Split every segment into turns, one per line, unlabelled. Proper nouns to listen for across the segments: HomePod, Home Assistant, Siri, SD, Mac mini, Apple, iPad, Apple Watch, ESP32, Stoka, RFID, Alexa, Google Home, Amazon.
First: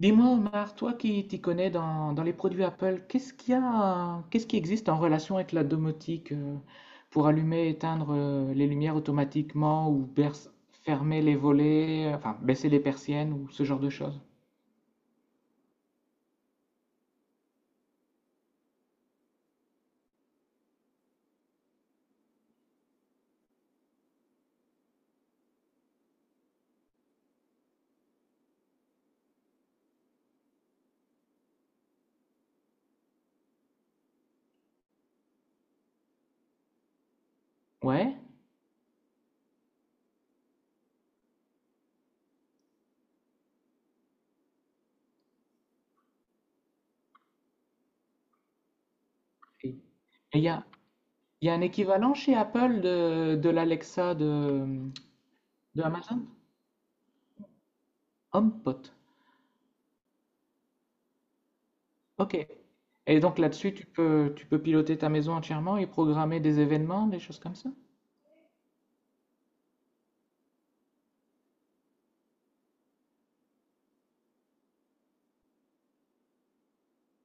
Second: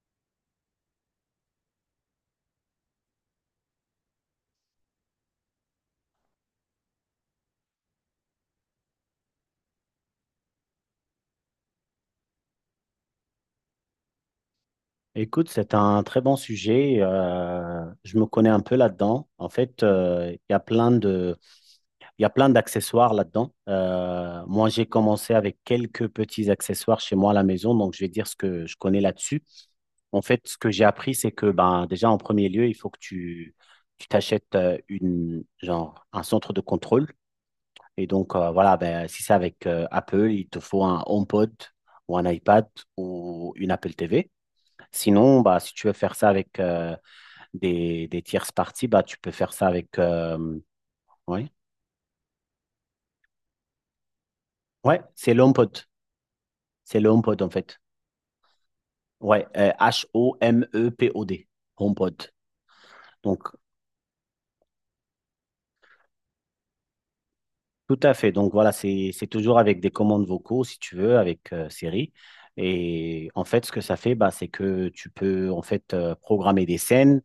Dis-moi, Omar, toi qui t'y connais dans les produits Apple, qu'est-ce qu'il y a, qu'est-ce qui existe en relation avec la domotique, pour allumer et éteindre les lumières automatiquement ou fermer les volets, enfin baisser les persiennes ou ce genre de choses?
Écoute, c'est un très bon sujet. Je me connais un peu là-dedans. En fait, il y a plein de, il y a plein d'accessoires là-dedans. Moi, j'ai commencé avec quelques petits accessoires chez moi à la maison, donc je vais dire ce que je connais là-dessus. En fait, ce que j'ai appris, c'est que ben, déjà en premier lieu, il faut que tu t'achètes genre, un centre de contrôle. Et
Ouais.
donc, voilà, ben, si c'est avec Apple, il te faut un HomePod ou un iPad ou une Apple TV. Sinon, bah, si tu veux faire ça avec, des tierces parties, bah, tu peux faire ça
Et
avec.
et
euh,
il
ouais.
y a un équivalent chez Apple de l'Alexa
Ouais, c'est l'HomePod.
de Amazon?
C'est le HomePod, en fait.
HomePod.
Ouais, H-O-M-E-P-O-D. HomePod.
Ok. Et donc
Donc,
là-dessus, tu peux piloter ta maison entièrement et programmer des événements, des choses comme ça?
tout à fait. Donc, voilà, c'est toujours avec des commandes vocaux, si tu veux, avec Siri. Et en fait, ce que ça fait, bah, c'est que tu peux en fait programmer des scènes.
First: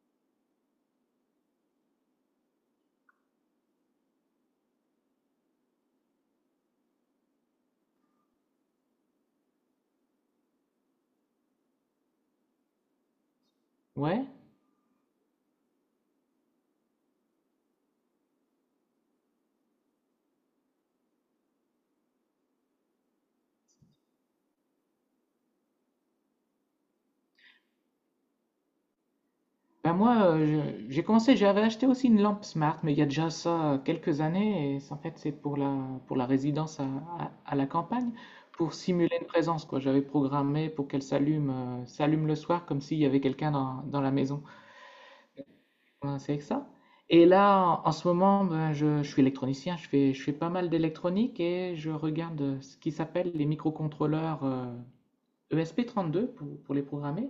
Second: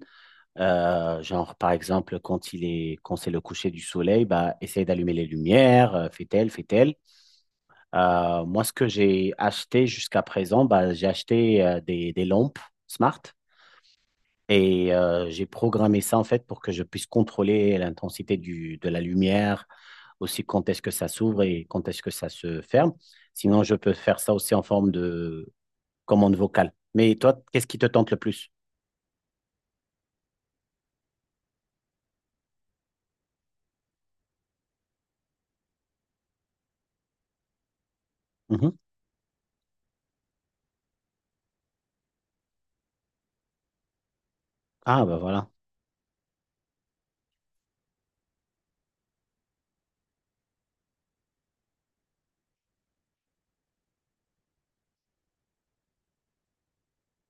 Genre, par exemple, quand quand c'est le coucher du soleil, bah, essaye d'allumer les lumières, fais-elle, fais-elle. Moi, ce que j'ai acheté jusqu'à présent, bah, j'ai acheté des lampes smart
Ouais.
et j'ai programmé ça en fait pour que je puisse contrôler l'intensité de la lumière, aussi quand est-ce que ça s'ouvre et quand est-ce que ça se ferme. Sinon, je peux faire ça aussi en forme de commande vocale. Mais toi, qu'est-ce qui te tente le plus?
Ben moi, j'ai commencé, j'avais acheté aussi une lampe smart, mais il y a déjà ça quelques années, et en fait c'est pour pour la résidence à la campagne,
Mhm.
pour simuler une présence, quoi. J'avais programmé pour qu'elle s'allume le soir, comme s'il y avait quelqu'un dans la maison.
Ah, bah voilà.
Voilà, c'est avec ça. Et là, en ce moment, ben, je suis électronicien, je fais pas mal d'électronique, et je regarde ce qui s'appelle les microcontrôleurs ESP32 pour les programmer.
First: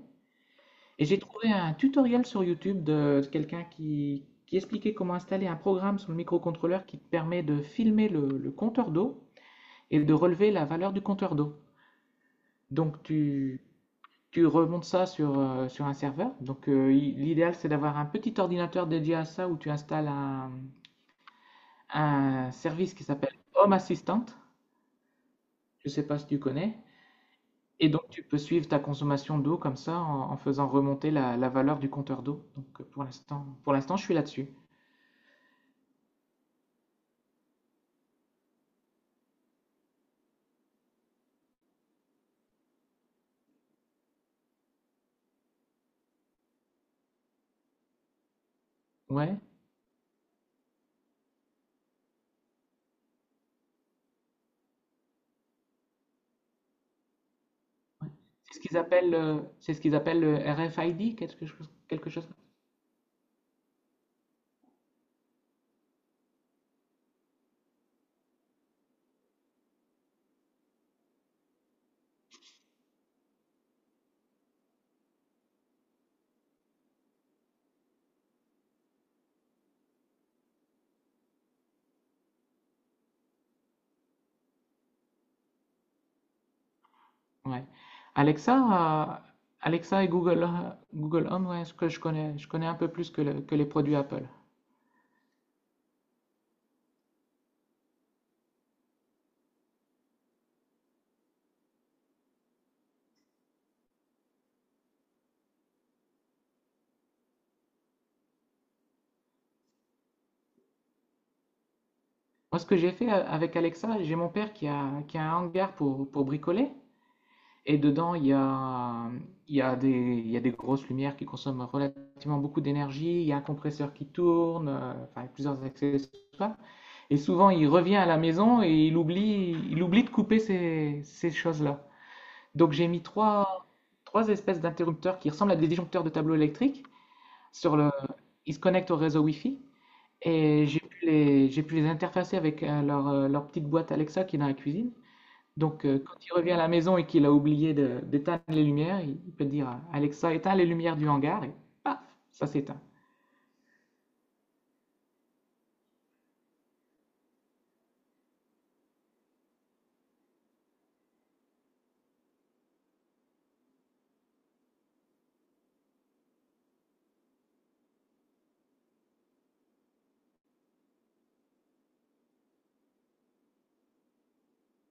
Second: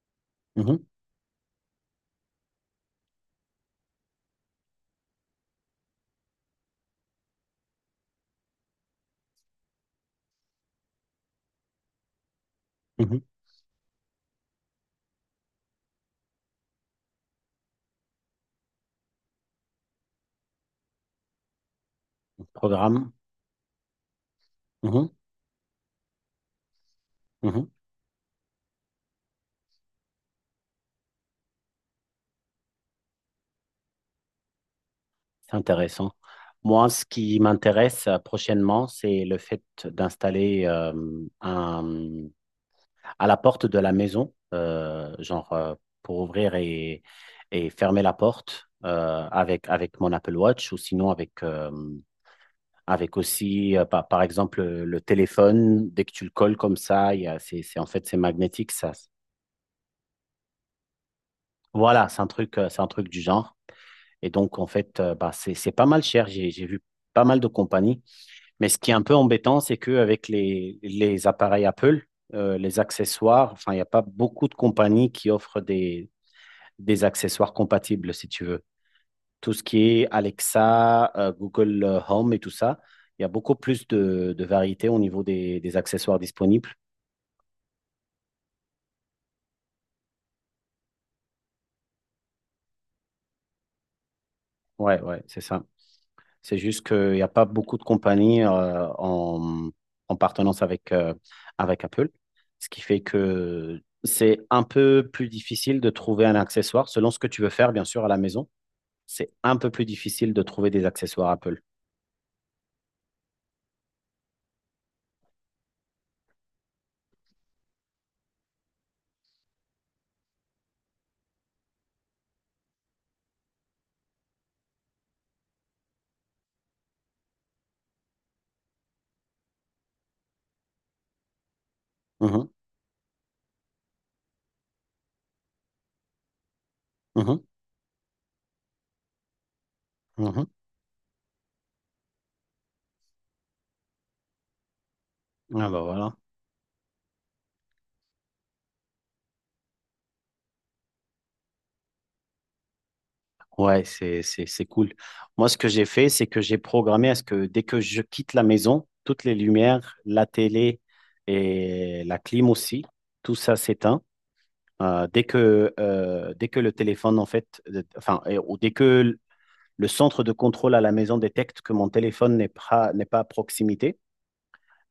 Mhm,
Et j'ai trouvé un tutoriel sur YouTube de quelqu'un qui expliquait comment installer un programme sur le microcontrôleur qui te permet de filmer le compteur d'eau et de relever la valeur du compteur d'eau. Donc
mhm.
tu, tu remontes ça sur, sur un serveur. Donc l'idéal c'est d'avoir un petit ordinateur dédié à ça où tu installes un service qui
Programme.
s'appelle Home Assistant.
Mhm,
Je ne sais pas si tu connais.
mhm.
Et donc tu peux suivre ta consommation d'eau comme ça en faisant remonter la valeur du compteur d'eau. Donc pour l'instant je suis là-dessus.
C'est intéressant. Moi, ce qui m'intéresse prochainement, c'est le fait d'installer un, à la porte de la maison, genre pour ouvrir et fermer la porte
Ouais.
avec mon Apple Watch ou sinon avec aussi, par exemple, le téléphone. Dès que tu le colles comme ça, il y a- c'est- en fait,
Ouais.
c'est
C'est ce
magnétique.
qu'ils
Ça.
appellent, c'est ce qu'ils appellent le RFID, quelque chose,
Voilà,
quelque chose.
c'est un truc du genre. Et donc, en fait, bah, c'est pas mal cher. J'ai vu pas mal de compagnies. Mais ce qui est un peu embêtant, c'est qu'avec les appareils Apple, les accessoires, enfin, il n'y a pas beaucoup de compagnies qui offrent des accessoires compatibles, si tu veux. Tout ce qui est Alexa, Google Home et tout ça, il y a beaucoup plus de variété au niveau des accessoires disponibles.
Ouais. Alexa, Alexa et Google, Google Home, ouais, ce que je connais un peu plus que, que les produits Apple.
Ouais, ouais, c'est ça. C'est juste qu'il n'y a pas beaucoup de compagnies en partenance avec Apple, ce qui fait que c'est un peu plus difficile de trouver un accessoire, selon ce que tu veux faire, bien sûr, à la maison. C'est un peu plus difficile de trouver des accessoires Apple.
Moi, ce que j'ai fait avec Alexa, j'ai mon père qui a un hangar pour bricoler. Et dedans, il y a des grosses lumières qui consomment relativement beaucoup d'énergie, il y a un compresseur qui tourne, enfin, il y a plusieurs accessoires. Et souvent, il revient à la maison et il oublie de couper ces choses-là.
Mhm,
Donc, j'ai mis trois espèces d'interrupteurs qui ressemblent à des disjoncteurs de tableau électrique.
mhm,
Sur le, Ils se connectent au réseau Wi-Fi
mhm.
et j'ai pu les interfacer avec leur petite boîte Alexa qui est dans la cuisine.
Ah bah
Donc, quand
voilà.
il revient à la maison et qu'il a oublié d'éteindre les lumières, il peut dire Alexa, éteins les lumières du hangar et paf, ça s'éteint.
Ouais, c'est cool. Moi, ce que j'ai fait, c'est que j'ai programmé à ce que dès que je quitte la maison, toutes les lumières, la télé et la clim aussi, tout ça s'éteint. Dès que le téléphone, en fait, enfin, et- ou dès que l- le centre de contrôle à la maison détecte que mon téléphone n'est pas à proximité,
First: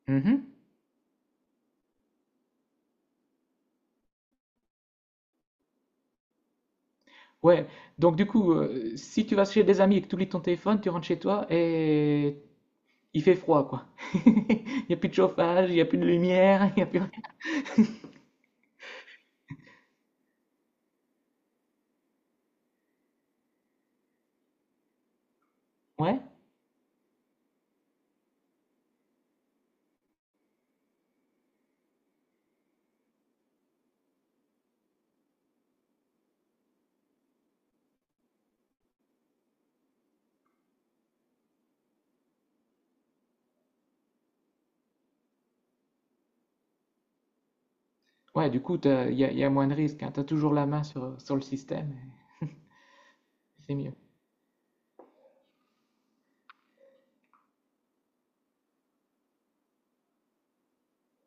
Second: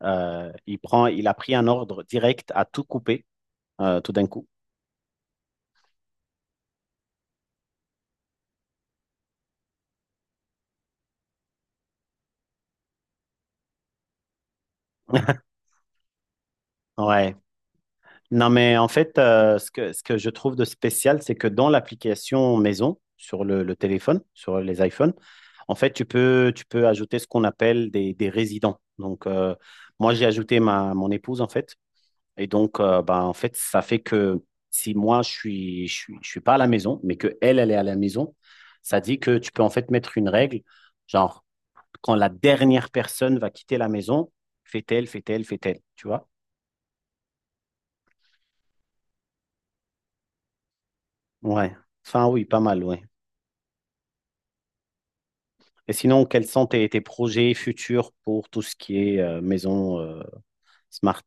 Mhm.
il a pris un ordre direct à tout couper, tout d'un coup.
Ouais, donc du coup, si tu vas chez des amis et que tu oublies ton téléphone, tu rentres chez toi et il fait froid, quoi. Il n'y a plus de chauffage, il n'y a plus de lumière, il n'y a plus rien.
Ouais. Non, mais en fait, ce que je trouve de spécial, c'est que dans l'application maison, sur le téléphone, sur les iPhones, en fait, tu
Ouais,
peux, tu peux ajouter ce qu'on appelle des résidents. Donc, moi, j'ai ajouté mon épouse, en fait. Et donc, bah, en fait, ça fait que si moi, je suis pas à la maison, mais que elle, elle est à la maison, ça dit que tu peux en fait mettre une règle, genre, quand la dernière personne va quitter la maison, fait-elle, fait-elle, fait-elle, tu vois?
ouais, du coup, il y a moins de risques, hein. Tu as toujours la main sur le
Ouais.
système,
Enfin, oui, pas mal, ouais.
et c'est mieux.
Et sinon, quels sont tes projets futurs pour tout ce qui est maison smart?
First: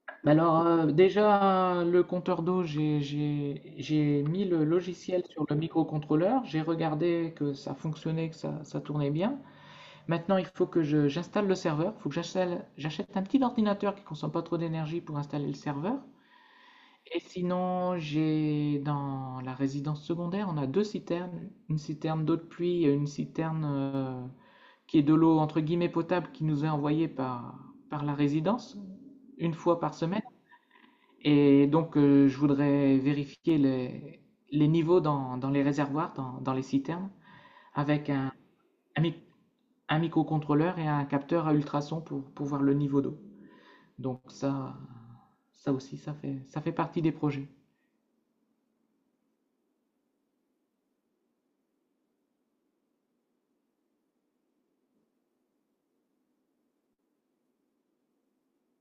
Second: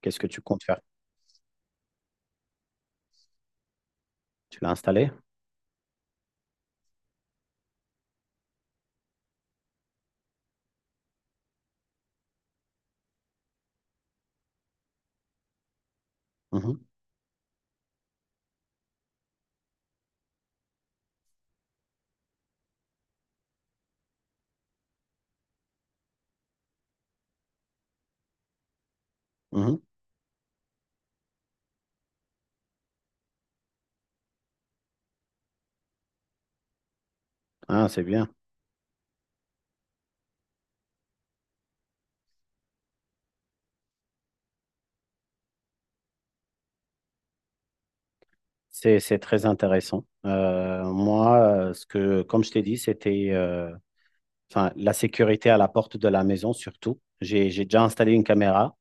Qu'est-ce que tu
Alors,
comptes faire?
déjà, le compteur d'eau, j'ai mis
Tu
le
l'as installé?
logiciel sur le microcontrôleur, j'ai regardé que ça fonctionnait, ça tournait bien. Maintenant, il faut que j'installe le serveur, il faut que j'achète un petit ordinateur qui consomme pas trop d'énergie pour installer le serveur.
Mhm,
Et sinon, j'ai dans la résidence secondaire, on a deux citernes, une citerne d'eau de pluie et une citerne qui est de l'eau entre guillemets potable qui nous est envoyée par la résidence une
mhm.
fois par semaine. Et donc, je voudrais vérifier les niveaux dans les réservoirs, dans les citernes,
Ah, c'est
avec
bien.
un, mic- un microcontrôleur et un capteur à ultrasons pour voir le niveau d'eau. Donc ça, ça aussi, ça fait partie des projets.
C'est très intéressant. Moi, comme je t'ai dit, c'était enfin, la sécurité à la porte de la maison surtout. J'ai déjà installé une caméra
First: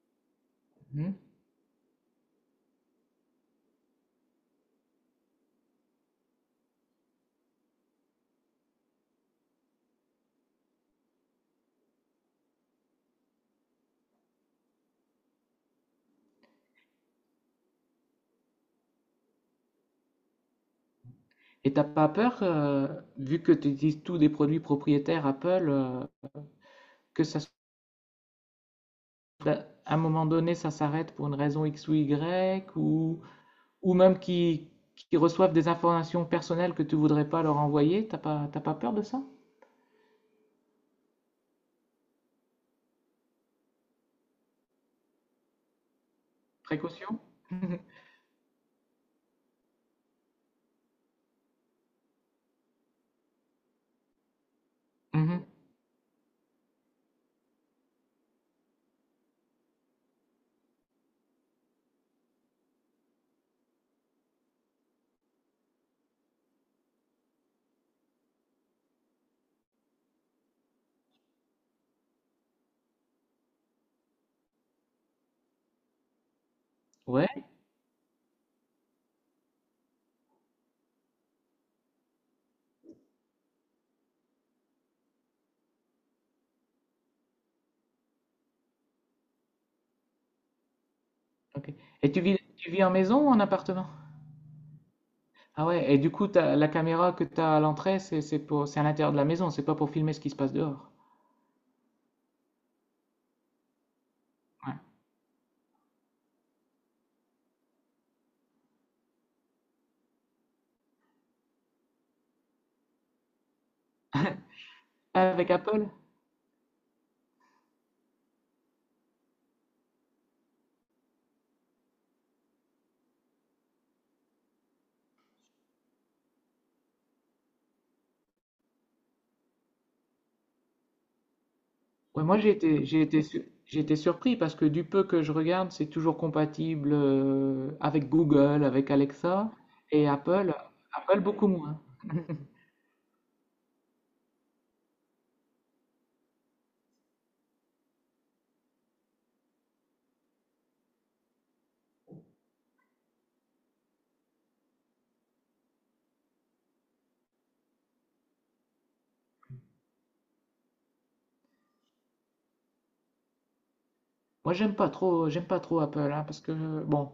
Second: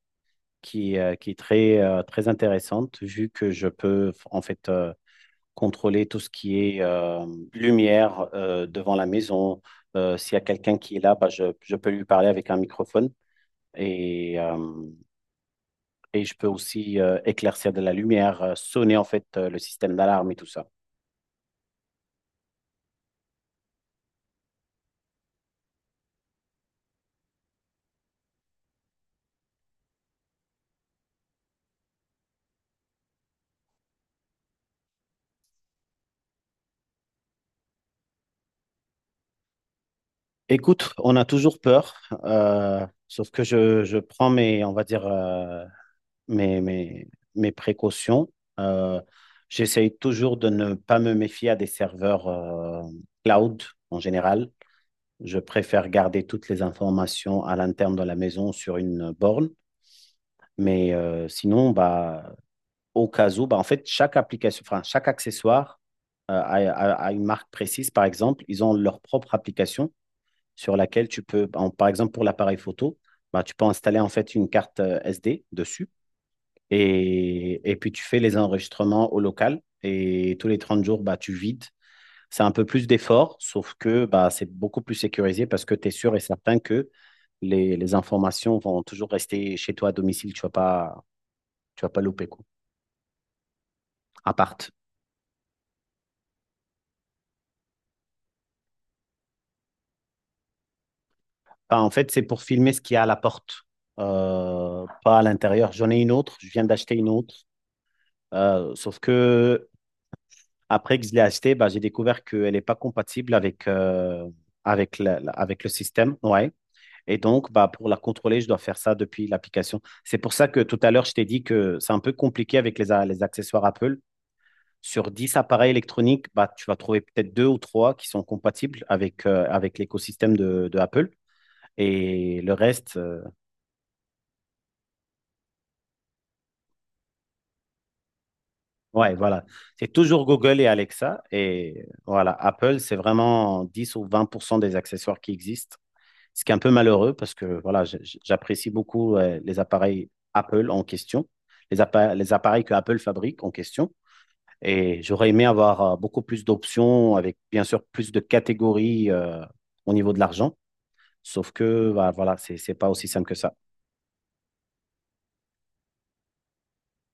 qui, euh,
Mhm.
qui est très, très intéressante vu que je peux en fait contrôler tout ce qui est lumière devant la maison. S'il y a quelqu'un qui est là, bah, je peux lui parler avec un microphone et, euh, et je peux aussi éclaircir de la lumière, sonner en fait le système d'alarme et tout ça.
Et t'as pas peur, vu que tu utilises tous des produits propriétaires Apple, que ça, à un moment donné, ça s'arrête pour une raison X ou Y, ou ou même qui reçoivent des informations personnelles que tu voudrais pas leur envoyer, t'as pas peur de ça?
Écoute, on a toujours peur, sauf que je prends mes, on va dire, mes, mes,
Précaution?
mes précautions. Euh, j'essaye toujours de ne pas me méfier à des serveurs cloud en général. Je
Mhm.
préfère garder toutes les informations à l'interne de la maison sur une borne. Mais sinon, bah, au cas où, bah, en fait, chaque application, enfin, chaque accessoire a une marque précise, par exemple, ils ont leur propre application sur laquelle tu peux, par exemple, pour l'appareil photo, bah, tu peux installer en fait une carte SD dessus
Ouais,
et puis tu fais les enregistrements au local et tous les 30 jours, bah, tu vides. C'est un peu plus d'effort, sauf que bah, c'est beaucoup plus sécurisé parce que tu es sûr et certain que les informations vont toujours rester chez toi à domicile. Tu ne vas, pas-
ok.
tu vas pas
Et
louper, quoi.
tu vis en maison ou en appartement?
À part.
Ah ouais, et du coup, la caméra que tu as à l'entrée, c'est à l'intérieur de la maison, c'est pas pour filmer ce qui se passe dehors.
Bah, en fait, c'est pour filmer ce qu'il y a à la porte,
Ouais.
pas à l'intérieur. J'en ai une autre, je viens d'acheter une autre. Sauf que après que je l'ai achetée, bah, j'ai découvert qu'elle n'est pas compatible avec, euh, avec, la- la-
Avec
avec le
Apple?
système. Ouais. Et donc, bah, pour la contrôler, je dois faire ça depuis l'application. C'est pour ça que tout à l'heure, je t'ai dit que c'est un peu compliqué avec les accessoires Apple. Sur 10 appareils électroniques, bah, tu vas trouver peut-être deux ou trois qui sont compatibles avec l'écosystème de Apple.
Ouais, moi
Et
j'ai
le
été,
reste,
j'ai été, sur- j'ai été surpris parce que du peu que je regarde, c'est toujours compatible avec Google, avec
ouais, voilà.
Alexa
C'est
et
toujours
Apple,
Google et
Apple
Alexa.
beaucoup moins.
Et voilà, Apple, c'est vraiment 10 ou 20% des accessoires qui existent. Ce qui est un peu malheureux parce que voilà, j'apprécie beaucoup ouais, les appareils Apple en question, les appareils que Apple fabrique en question. Et j'aurais aimé avoir beaucoup plus d'options avec bien sûr plus de catégories au niveau de l'argent. Sauf que, bah, voilà, c'est pas aussi simple que ça.
Moi, j'aime pas trop Apple, hein, parce que bon,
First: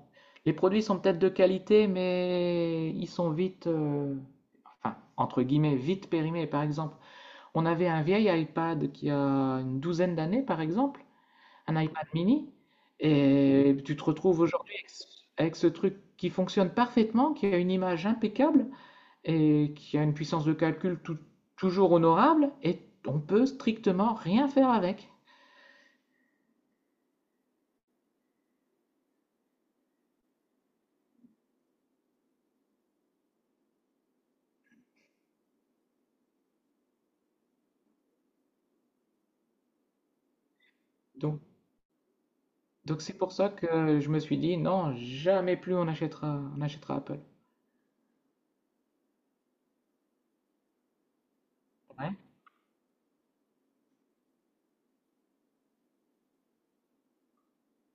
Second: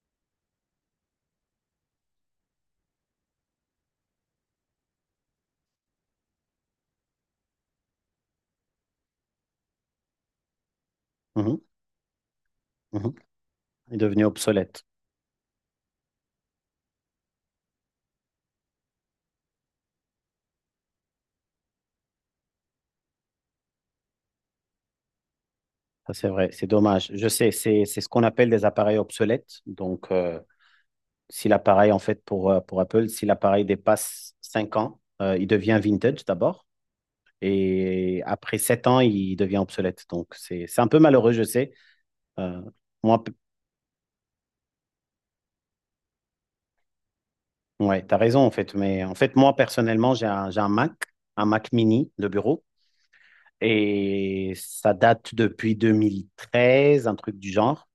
les produits sont peut-être de qualité, mais ils sont vite, enfin, entre guillemets, vite périmés. Par exemple, on avait un vieil iPad qui a une douzaine d'années, par exemple,
Mhm,
un iPad mini,
mhm.
et
Est
tu te
devenu
retrouves aujourd'hui
obsolète.
avec ce truc qui fonctionne parfaitement, qui a une image impeccable et qui a une puissance de calcul toujours honorable, et on peut strictement rien faire avec.
Ça, c'est vrai. C'est dommage. Je sais, c'est ce qu'on appelle des appareils obsolètes. Donc, si l'appareil, en fait, pour Apple, si l'appareil dépasse 5 ans, il devient vintage d'abord. Et après 7 ans, il devient obsolète. Donc, c'est un peu malheureux,
Donc
je sais. Euh,
Donc c'est
moi,
pour ça que je me suis dit non, jamais plus on achètera Apple.
ouais, tu as raison, en fait. Mais en fait, moi, personnellement, j'ai un, Mac, un Mac mini
Ouais.
de bureau. Et ça date depuis 2013, un truc du genre.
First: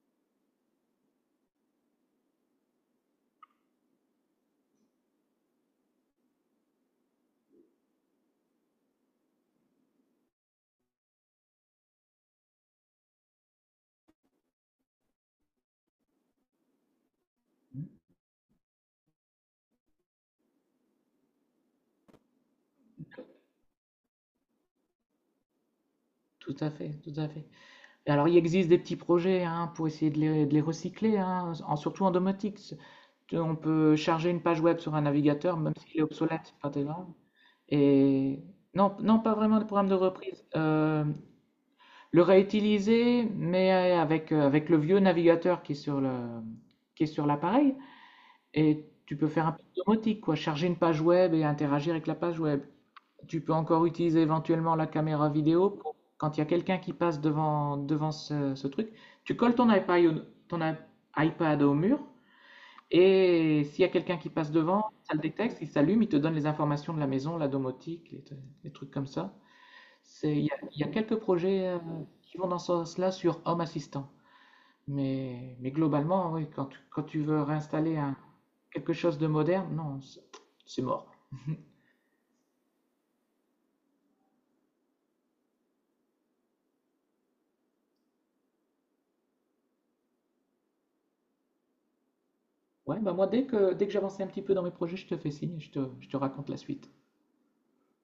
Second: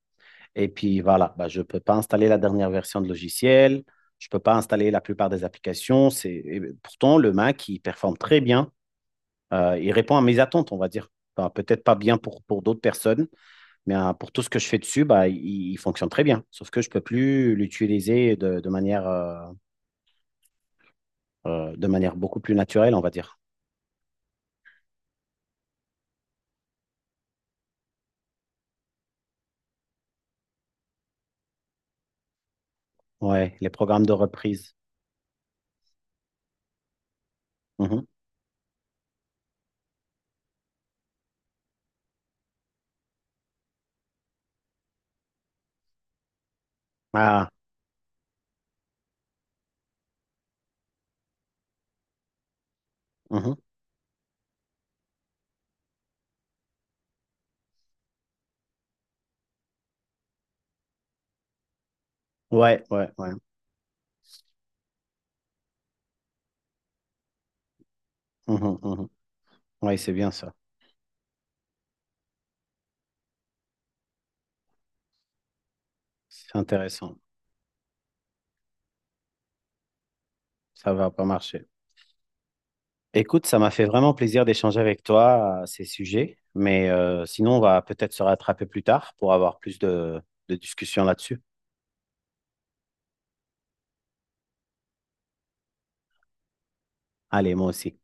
Et puis voilà, bah, je ne peux pas installer la dernière version de logiciel. Je ne peux pas installer la plupart des applications. Et pourtant, le Mac, il performe très bien. Il répond à mes attentes, on va dire. Enfin, peut-être pas bien pour d'autres personnes. Mais pour tout ce que je fais dessus, bah, il fonctionne très bien. Sauf que je peux plus
Mhm.
l'utiliser de manière beaucoup plus naturelle, on va dire.
Tout à fait, tout à fait. Et alors il existe des petits projets hein, pour essayer de les recycler, hein, surtout en domotique.
Ouais,
On
les
peut
programmes de
charger une page
reprise.
web sur un navigateur, même s'il est obsolète, c'est pas très grave.
Mhm.
Et non, non, pas vraiment de programme de reprise. Le réutiliser, mais avec le vieux navigateur qui est qui est sur
Ah,
l'appareil. Et tu peux faire un peu de domotique, quoi, charger une page web et interagir avec la page web. Tu peux
mhm.
encore utiliser éventuellement la caméra vidéo quand il y a quelqu'un qui passe devant, ce truc. Tu colles ton iPad, au- ton i- iPad au mur
Ouais, ouais, ouais.
et s'il y a quelqu'un qui passe devant, ça le détecte, il s'allume, il te donne les informations de la maison, la domotique, les
Mhm,
trucs comme
mhm.
ça.
Ouais, c'est bien
C'est,
ça.
il y a quelques projets qui vont dans ce sens-là sur Home Assistant. Mais globalement, oui,
C'est
quand
intéressant.
tu veux réinstaller quelque chose de moderne, non, c'est
Ça va
mort.
pas marcher. Écoute, ça m'a fait vraiment plaisir d'échanger avec toi à ces sujets. Mais sinon, on va peut-être se rattraper plus tard pour avoir plus de discussions là-dessus.
Ouais, bah moi, dès que j'avance un petit peu dans mes projets, je te fais signe et je te raconte la suite.
Allez, moi aussi.